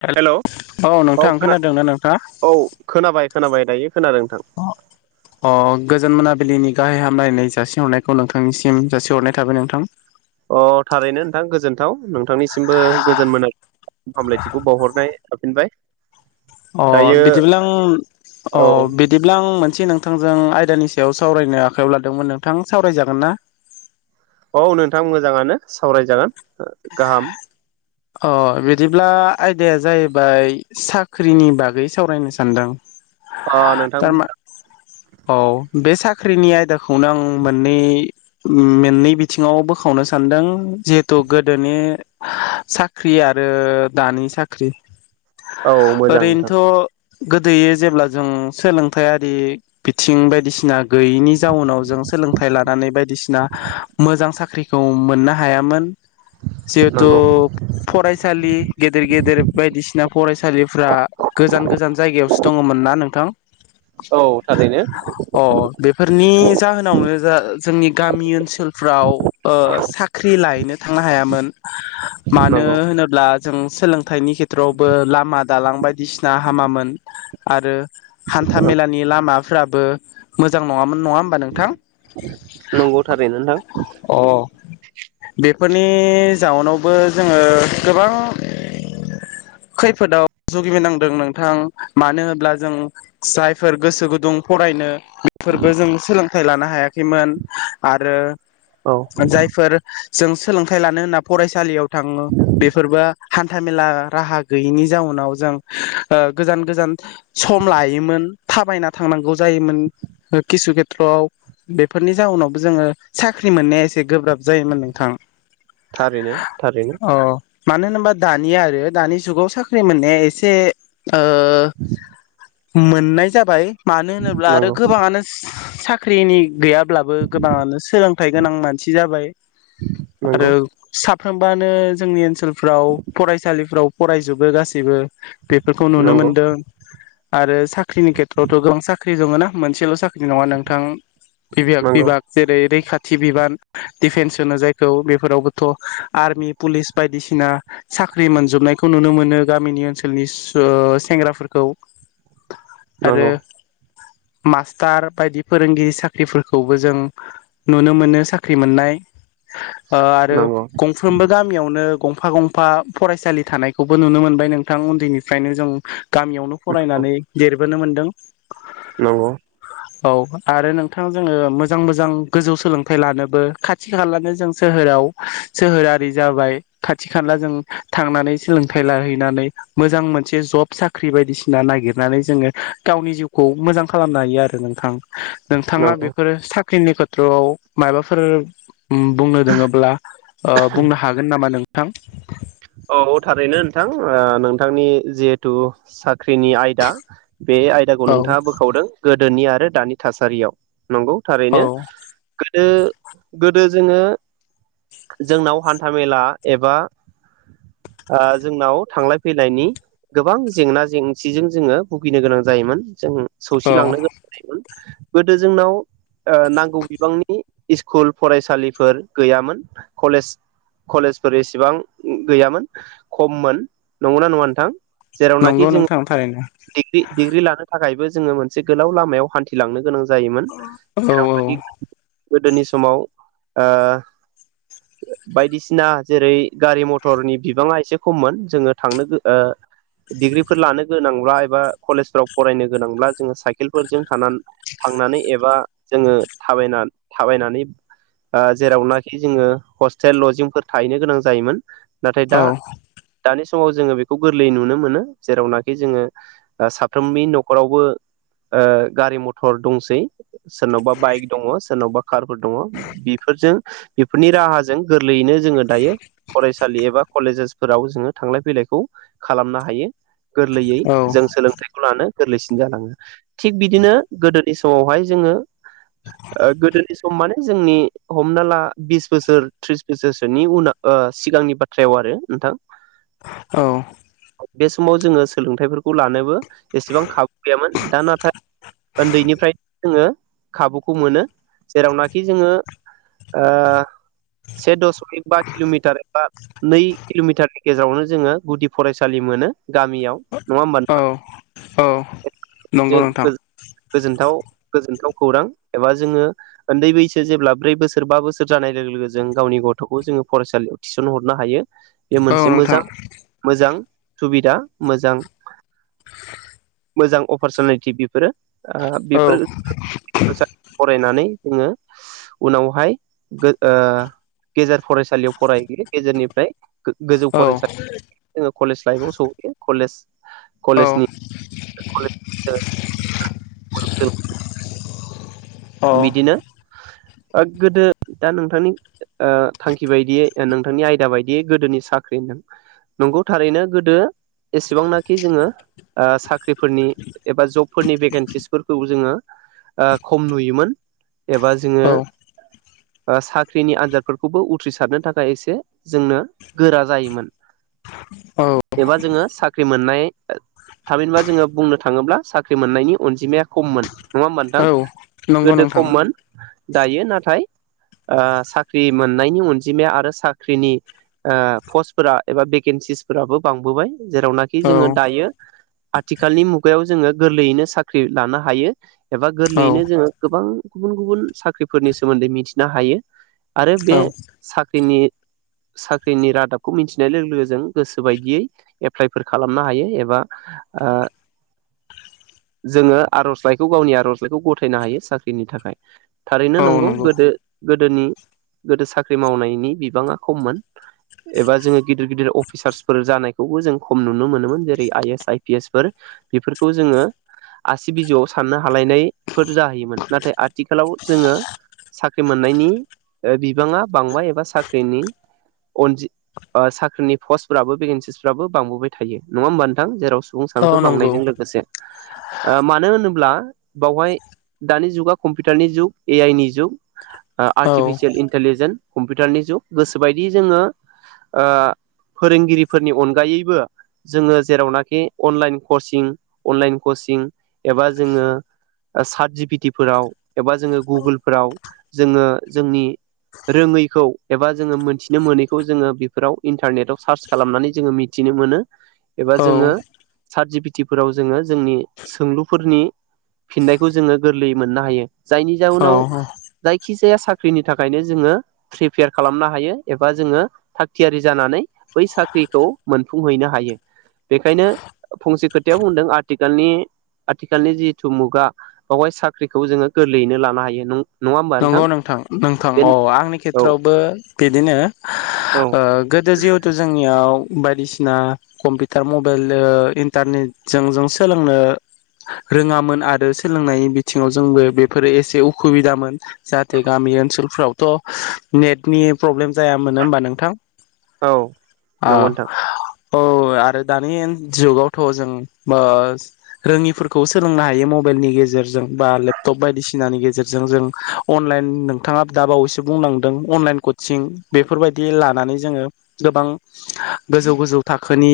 ‌ Hello [unintelligible] औ नोंथा खोनादोंना नोंथाङा औ खोनाबाय खोनाबाय दायो खोनादों नोंथां [inaudible] अ गोजोन मोनाबिलिनि गाहाय हामलायनाय जासिहरनायखौ नोंथांनिसिम जासिहरनाय थाबाय नोंथां। अ थारैनो नोंथां गोजोनथाव नोंथांनिसिमबो गोजोन मोना [unintelligible] हामलायथिखौ बावहरनाय थाफिनबाय। अ दायो बिदिब्ला आं अ औ बिदिब्ला आं मोन से नोंथांजों आयदानि सायाव सावरायनो आखायाव लादोंमोन नोंथां सावरायजागोन ना? औ नोंथां मोजाङानो सावरायजागोन गाहाम अ बिदिब्ला आयदाया जाहैबाय साख्रिनि बागै सावरायनो सानदों। अ नोंथां तामा मोजां औ बे साख साख्रिनि आयदाखौनो आं मोननै मेननै बिथिङाव बोखावनो सानदों जिहेथु गोदोनि साख ख्रि आरो दानि साख्रि औ मोजां नोंथां गोदोयै जेब्ला जों सोलोंथायारि बिथिं बायदिसिना गैयैनि जाउनाव जों सोलोंथाइ लानानै बायदिसिना मोजां साख्रिखौ मोननो हायामोन। जिहेतु नंगौ फरायसालि गेदेर गेदेर बायदिसिना फरायसालिफ्रा गोजान गोजान जायगायावसो दङमोन ना नोंथां? औ थारैनो अ बेफोरनि जाहोनावनो जा जोंनि गामि ओनसोलफ्राव ओ साख्रि लहैनो थांनो हायामोन। मानो नंगौ होनोब्ला जों सोलोंथाइनि खेथ्रआवबो लामा दालां बायदिसिना हामामोन आरो हान्था मेलानि लामाफ्राब ओ मोजां नङाम मोन नङा ओमबा नोंथां नंगौ थारैनो नोंथां अ बेफोरनि जाउनावबो जोङो गोबां खैफोदाव जुगिबिनांदों नोंथां मानो होनब्ला जों जायफोर गोसो गुदुं फरायनो बेफोरबो जों सोलों थाइ लानो हायाखैमोन आरो औ जायफोर जों सोलोंथाइ लानो होनना फरायसालियाव थाङो बेफोरबा हान्थाामेला राहा गैयिनि जाउनाव जों ओ गोजान गोजान सम लायोमोन थाबायना थांनांगौ जायोमोन किसु खेथ्रआव बेफोरनि जाउनावबो जोङो साख्रि मोननाया इसे गोब्राब जायोमोन नोंथां। थारैनो। थारैनो अ मानो होनोबा दानिया आरो दानि जुगाव साख्रि मोननाया एसे ओ मोननाय जाबाय। मानो होनोब्ला आरो नंगौ गोबाङानो साख्रिनि गैयाब ब्लाबो गोबाङानो सोलोंथाइ गोनां मानसि जाबाय नंगौ आरो साब बानो जोंनि ओनसोलफ्राव फरायसालिफ्राव फरायजोबो गासैबो। बेफोरखौ नुनो नंगौ मोनदों। आरो साख्रिनि खेथ्रआवथ' गोबां साख्रि दङ ना मोनसेल' साख्रि नङा नोंथां बिभेयाग नंगौ बिभाग जेरै रैखाथ थि बिबान दिडिफेन्स होनो जायखौ बेफोरावबोथ' आर्मि पुलिस बायदिसिना साख्रि मोनजोबनायखौ नुनो मोनो गामिनि ओनसोलनि स सेंग्राफोरखौ आरो नंगौ मास्टार बायदि फोरोंगिरि साख्रिफोरखौबो जों नुनो मोनो साख्रि मोननाय ओ आरो नंगौ साफ्रोमबो गामियावनो गंफा गंफा फरायसालि थानायखौबो नुनो मोनबाय नोंथां उन्दैनिफ्रायनो जों गामियावनो फरायनानै देर नुनो मोनदों नंगौ औ आरो नोंथां जोङो मोजां मोजां गोजौ सोलोंथाइ लानोबो खाथि खालानो जों सोहोराव सोहोरारि जाबाय खाथि खाला जों थांनानै सोलोंथाइ लाहैनानै मोजां मोनसे जब साख्रि बायदिसिना नागिरनानै जोङो गावनि जिउखौ मोजां खालामनो हायो आरो नोंथां नोंथाङा नंगौ बेफोरो सा साख्रिनि खेथ्रआव मायाबाफोर उम बुंनो दोङोब्ला ओ बुंनो हागोन नामा मा नोंथां औ थारैनो नोंथां ओ नोंथांनि जिहेथु साख्रिनि आयदा बे आयदाखौ औ नोंथाङा बोखावदों गोदोनि आरो दानि थासारियाव नंगौ औ थारैनो दो गोदो जोङो जोंनाव हान्थामेला एबा ओ जोंनाव थांलाय फैलायनि गोबां जेंना जेंसिजों जोङो भुगिनो गोनां जायोमोन जों औ सौसिलांनो गोनां जायोमोन। गोदो जोंनाव ओ नांगौ बिबांनि स्कुल फरायसालिफोर गैयामोन कलेज कलेजफोर एसेबां गैयामोन खममोन नंगौना नङा नोंथां। जेरावनाखि नंगौ जों नोंथां थारैनो। डिग्रि डिग्रि लानो। थाखायबो जोङो मोनसे गोलाव लामायाव हान्थिलांनो गोनां जायो। जायोमोन औ औ जेरावनाखि गोदोनि समाव ओ बायदिसिना जेरै गारि मथरनि बिबाङा एसे खममोन जोङो थांनो डिग्रिफोर लानो गोनां ल्बा एबा कलेजफ्राव फरायनो गोनांब्ला जोङो साइकेलफोरजों थानानै थांनानै एबा जोङो थाबायना थाबायनानै ओ जेरावनाखि जोङो हस्टेल लजिंफोर थाहैनो गोनां जायोमोन। नाथाय औ दा दानि समाव जोङो बेखौ गोरलैयै नुनो मोनो जेरावनाखि जोङो। ओ साफ्रोमनि न'खरावबो गारि मथर दंसै सोरनावबा बाइक दङ सोरनावबा कारबो दङ बिफोरजों बेफोरनि राहाजों लैनो जोंङो दायो फरायस सालि एबा कलेजेसफोराव जोंङो थांलाय फैलायखौ खालामनो हायो। गोरलैयै औ जों सोलोंथाइखौ लानो गोरलैसिन जालांङो थिग बिदिनो गोदोनि समावहाय जोंङो ओ गोदोनि सम माने जोंनि हमना ला बिस बोसोर त्रिस बोसोरसोनि उनाव ओ सिगांनि बाथ्रायाव आरो नोंथां औ बे समाव जोंङो सोलोंथाइ फोर खौ लानोबो एसेबां खाबु गैयामोन दा नाथाय ओन्दैनिफ्राय जोंङो खाबुखौ मोनो जेरावनाखि जोंङो ओ से दसमिक बा किल'मिटार एबा नै किल'मिटारनि गेजेरावनो जोंङो गुदि फरायसालि मोनो गामियाव। नंङा होमबा? औ औ नंगौ नोंथां गोजनथाव गोजोनथाव खौरां एबा जोंङो ओन्दै बैसो जेब्ला ब्रै बोसोर बा बोसोर जानाय लोगो लोगो जों गावनि गथ'खौ जोंङो फरायसालियाव थिसन हरनो हायो। बे औ मोनसे नोंथां मोजां मोजां सुबिदा मोजां मोजां अपारसुनैटि बेफोरो ओ औ बेफोर मोजां फरायनानै जोंङो उनावहाय गो ओ गेजेर फरायसालियाव फरायहैयो गेजेरनिफ्राय गो-गोजौ औ फरायसालियाव जोंङो कलेज लाइफआव सौहैयो कलेज औ कलेजनि [unintelligible] औ बिदिनो ओग गोदो दा नोंथांनि ओ थांखि बायदियै नोंथांनि आयदा बायदियै गोदोनि साख्रि होनदों नंगौ थारैनो गोदो एसेबां नाखि जोंङो साख्रिफोरनि एबा जब फोरनि भेकेन्सिस फोरखौ जोंङो ओ खम नुयो मोन एबा जोंङो ओ साख्रिनि आनजादफोरखौबो उथ्रिसारनो थाखाय एसे जोंनो गोरा जायोमोन औ एबा जोंङो साख्रि मोननाय थामिनबा जोंङो बुंनो थाङोब्ला साख्रि मोननायनि अनजिमाया खम मोन नंङा होनबा नोंथां? औ नंगौ गोदो नोंथां खम मोन दायो नाथाय ओ साख्रि मोननायनि अनजिमाया आरो साख्रिनि ओ पस्टफोरा एबा भेकन्सिस फोराबो बांबोबाय। जेरावनाखि औ जोंङो दायो आथिखालनि मुगायाव जोंङो गोरलैयैनो साख्रि लानो हायो। एबा औ गोरलैयैनो गोबां गुबुन गुबुन साख्रिफोरनि सोमोन्दै मिथिनो हायो। आरो बे साख्रिनि साख्रिनि रादाबखौ मिथिनाय लोगो लोगो जों, गोसो बायदियै एप्लाइफोर खालामनो हायो। एबा ओ जोङो आरजलाइखौ गावनि आरजलाइखौ ग गथायनो हायो साख्रिनि थाखाय। थारैनो नंगौ गोदो। गोदोनि गोदो साख्रि मावनायनि बिबाङा खममोन। एबा‌ जोंङो गिदिर गिदिर अफिसार्सफोर जानायखौबो जों खम नुनो मोनोमोन, जेरै I S I P S four बेफोरखौ जोङो आसि बिजौआव साननो हालायनाय फोर जाहैयोमोन नाथाय, आथिखालाव जोङो साख्रि मोननायनि बिबाङा बांबाय एबा साख्रिनि अजि साख्रिनि पस्टफ्राबो भेकेन्सिसफ्राबो बांबोबाय थायो नङा होमबा नोंथां? जेराव सुबुं औ सानखो नंगौ बांनायजों लोगोसे मानो होनोब्ला? बावहाय दानि जुगा कम्पिउटारनि जुग ए आइ नि जुग। औ आर्टिफिसियेल इन्टलिजेन्स। कम्पिउटारनि जुग गोसोबायदि जोङो फोरोंगिरिफोरनि अनगायैबो जोङो जेरावनाखि अनलाइन कचिं अनलाइन कचिं एबा जोङो सारथ जि पिे टि फोराव। एबा जोङो गुगोलफोराव। जोङो जोंनि, रोङैखौ एबा जोङो मोनथिनो मोनैखौ जोङो बेफोराव इन्टारनेटआव सार्च खालामनानै जोङो मिथिनो मोनो। एबा औ जोङो सारथ जि पि ति फोराव जोङो जोंनि सोंलुफोरनि फिननायखौ जोङो गोरलैयै मोननो हायो जायनि औ जउनाव जायखिजाया। फिसाया साख्रिनि थाखायनो जोङो। प्रिपेयार खालामनो हायो एबा जोङो थाग थियारि जानानै बै साख्रिखौ मोनफुंहैनो हायो, बेखायनो फंसे खोथायाव बुंदों आथिखालनि आथिखालनि जि मुगा बेावहाय साख्रिखौ जोङो गोरलैयैनो लानो हायो। नों नंगौ नोंथां नोंथां अ आंनि औ खेथ्रआवबो बिदिनो औ ओ गोदो जिहेथु जोंनियाव बायदिसिना कम्पिउटार मबाइल इन्टारनेटजों जों सोलोंनो रोङामोन आरो सोलों बिथिङाव जोंबो बेफोरो एसे उसुबिदामोन। जाहाथे गामि ओनसोलफ्रावथ नेटनि प्रब्लेम जायामोनो होमबा नोंथां। औ ओ नंगौ नोंथां। औ आरो दानि जुगावथ जों रोङिफोरखौ सोलोंनो हायो, मबाइलनि गेजेरजों बा लेपटप बायदिसिनानि गेजेरजों जों। अनलाइन नोंथाङा दा बावैसो बुंनांदों, अनलाइन कचिं बेफोरबायदि लानानै जोङो गोबां गोजौ गोजौ थाखोनी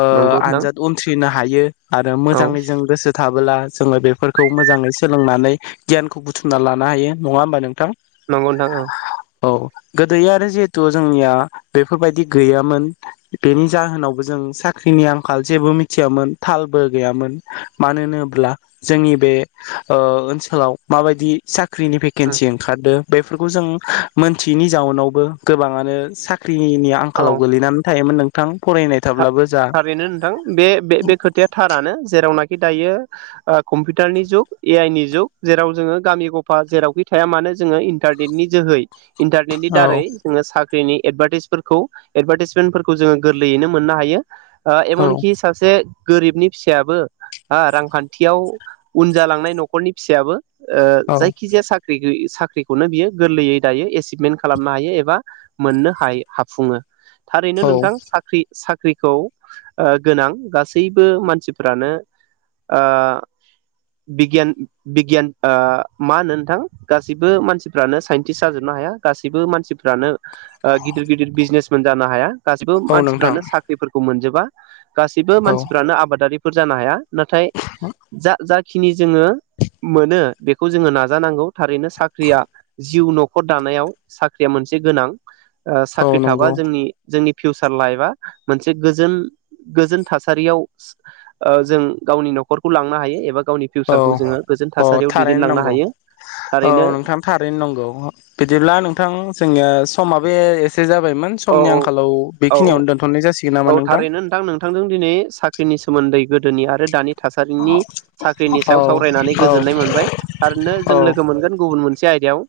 ओ नंगौ नोंथां आनजाद उनथ्रिना हायो। आरो औ मोजाङै जों गोसो थाब ला जोङो बेफोरखौ मोजाङै सोलोंनानै गियानखौ बुथुमना ला लानो हायो नङा होमबा नोंथां? ‍ नंगौ नोंथां। औ गोदो आरो जिहेथु जोंनिया बेफोरबायदि गैयामोन, बेनि जाहोनावबो जों साख्रिनि आंखाल जेबो मिथियामोन। थालबो गैयामोन मानो होनोब्ला जोंनि बे ओ ओनसोलाव माबायदि साख स्क्रिनि औ भेकेन्सि ओंखारदो बेफोरखौ जों मोनथियैनि जाउनावबो गोबाङानो साख्रि ख्रिनि आंखालाव गोलैनानै थायोमोन नों थां था-थारैनो नोंथां बे बे बे खोथाया थारानो जेरावनाखि दायो ओ कम्पिउटारनि जुग ए आइ नि जुग जेराव जोङो गामि गफा जेरावखि थाया मानो जोङो इन्टारनेटनि जोहै इन्टारनेटनि औ दारै जोङो साख ख्रिनि एडभाटाइसफोरखौ एडभाटाइबमेनफोरखौ जोङो गोरलैयैनो मोननो हायो ओ औ एमनखि सासे गोरिबनि फिसायाबो हो रांखान्थियाव उन जालांनाय न'खरनि फिसायाबो ओ औ जायखिजाया साख्रि गोयि साख्रिखौनो बियो गोरलैयै दायो एसिभमेन्ट खालामनो हायो एबा मोननो हायो हाफुङो थारैनो औ नोंथां साख्रि साख्रिखौ ओ गोनां गासैबो मानसिफ्रानो ओ बिगियान बिगियान ओ मा होनो नोंथां गासैबो मानसिफ्रानो साइन्टिस जाजोबनो हाया गासैबो मानसिफ्रानो ओ गिदिर गिदिर बिजनेसमेन जानो हाया गासिबो मान औ नोंथां मानसिफ्रानो साख्रिफोरखौ मोनजोब बा गासैबो औ मानसिफ्रानो आबादारि फोर जानो हाया नाथाय जा जा खिनि जोङो मोनो बेखौ जोङो नाजानांगौ थारैनो साख्रिया जिउ न'खर दानायाव साख्रिया मोनसे गोनां औ साख्रि थाबा नंगौ जोंनि जोंनि फिउसार लाइफ बा मोनसे गोजोन गोजोन थासारियाव ओ जों गावनि न'खरखौ लांनो हायो एबा गावनि औ फिउचारखौ जोङो गोजोन औ थासारियाव थारैनो दैदेनलांनो नंगौ हायो औ थारैनो नोंथां थारैनो नंगौ बिदिब्ला नोंथां जोंङो समाबे एसे जाब बायमोन औ समनि आंखालाव औ बेखिनियावनो दोनथ'नाय जासिग औ थारैनो नोंथां नोंथांजों दिनै साख्रि ख्रिनि सोमोन्दै गोदोनि आरो दानि थासारिनि साख्रिनि औ सायाव सावरायनानै औ गोजोननाय मोनबाय थारैनो औ जों लोगो मोनगोन गुबुन मोनसे मोनसे आयदायाव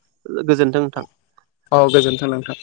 गोजोन्थों नोंथां औ गोजोन्थों नोंथां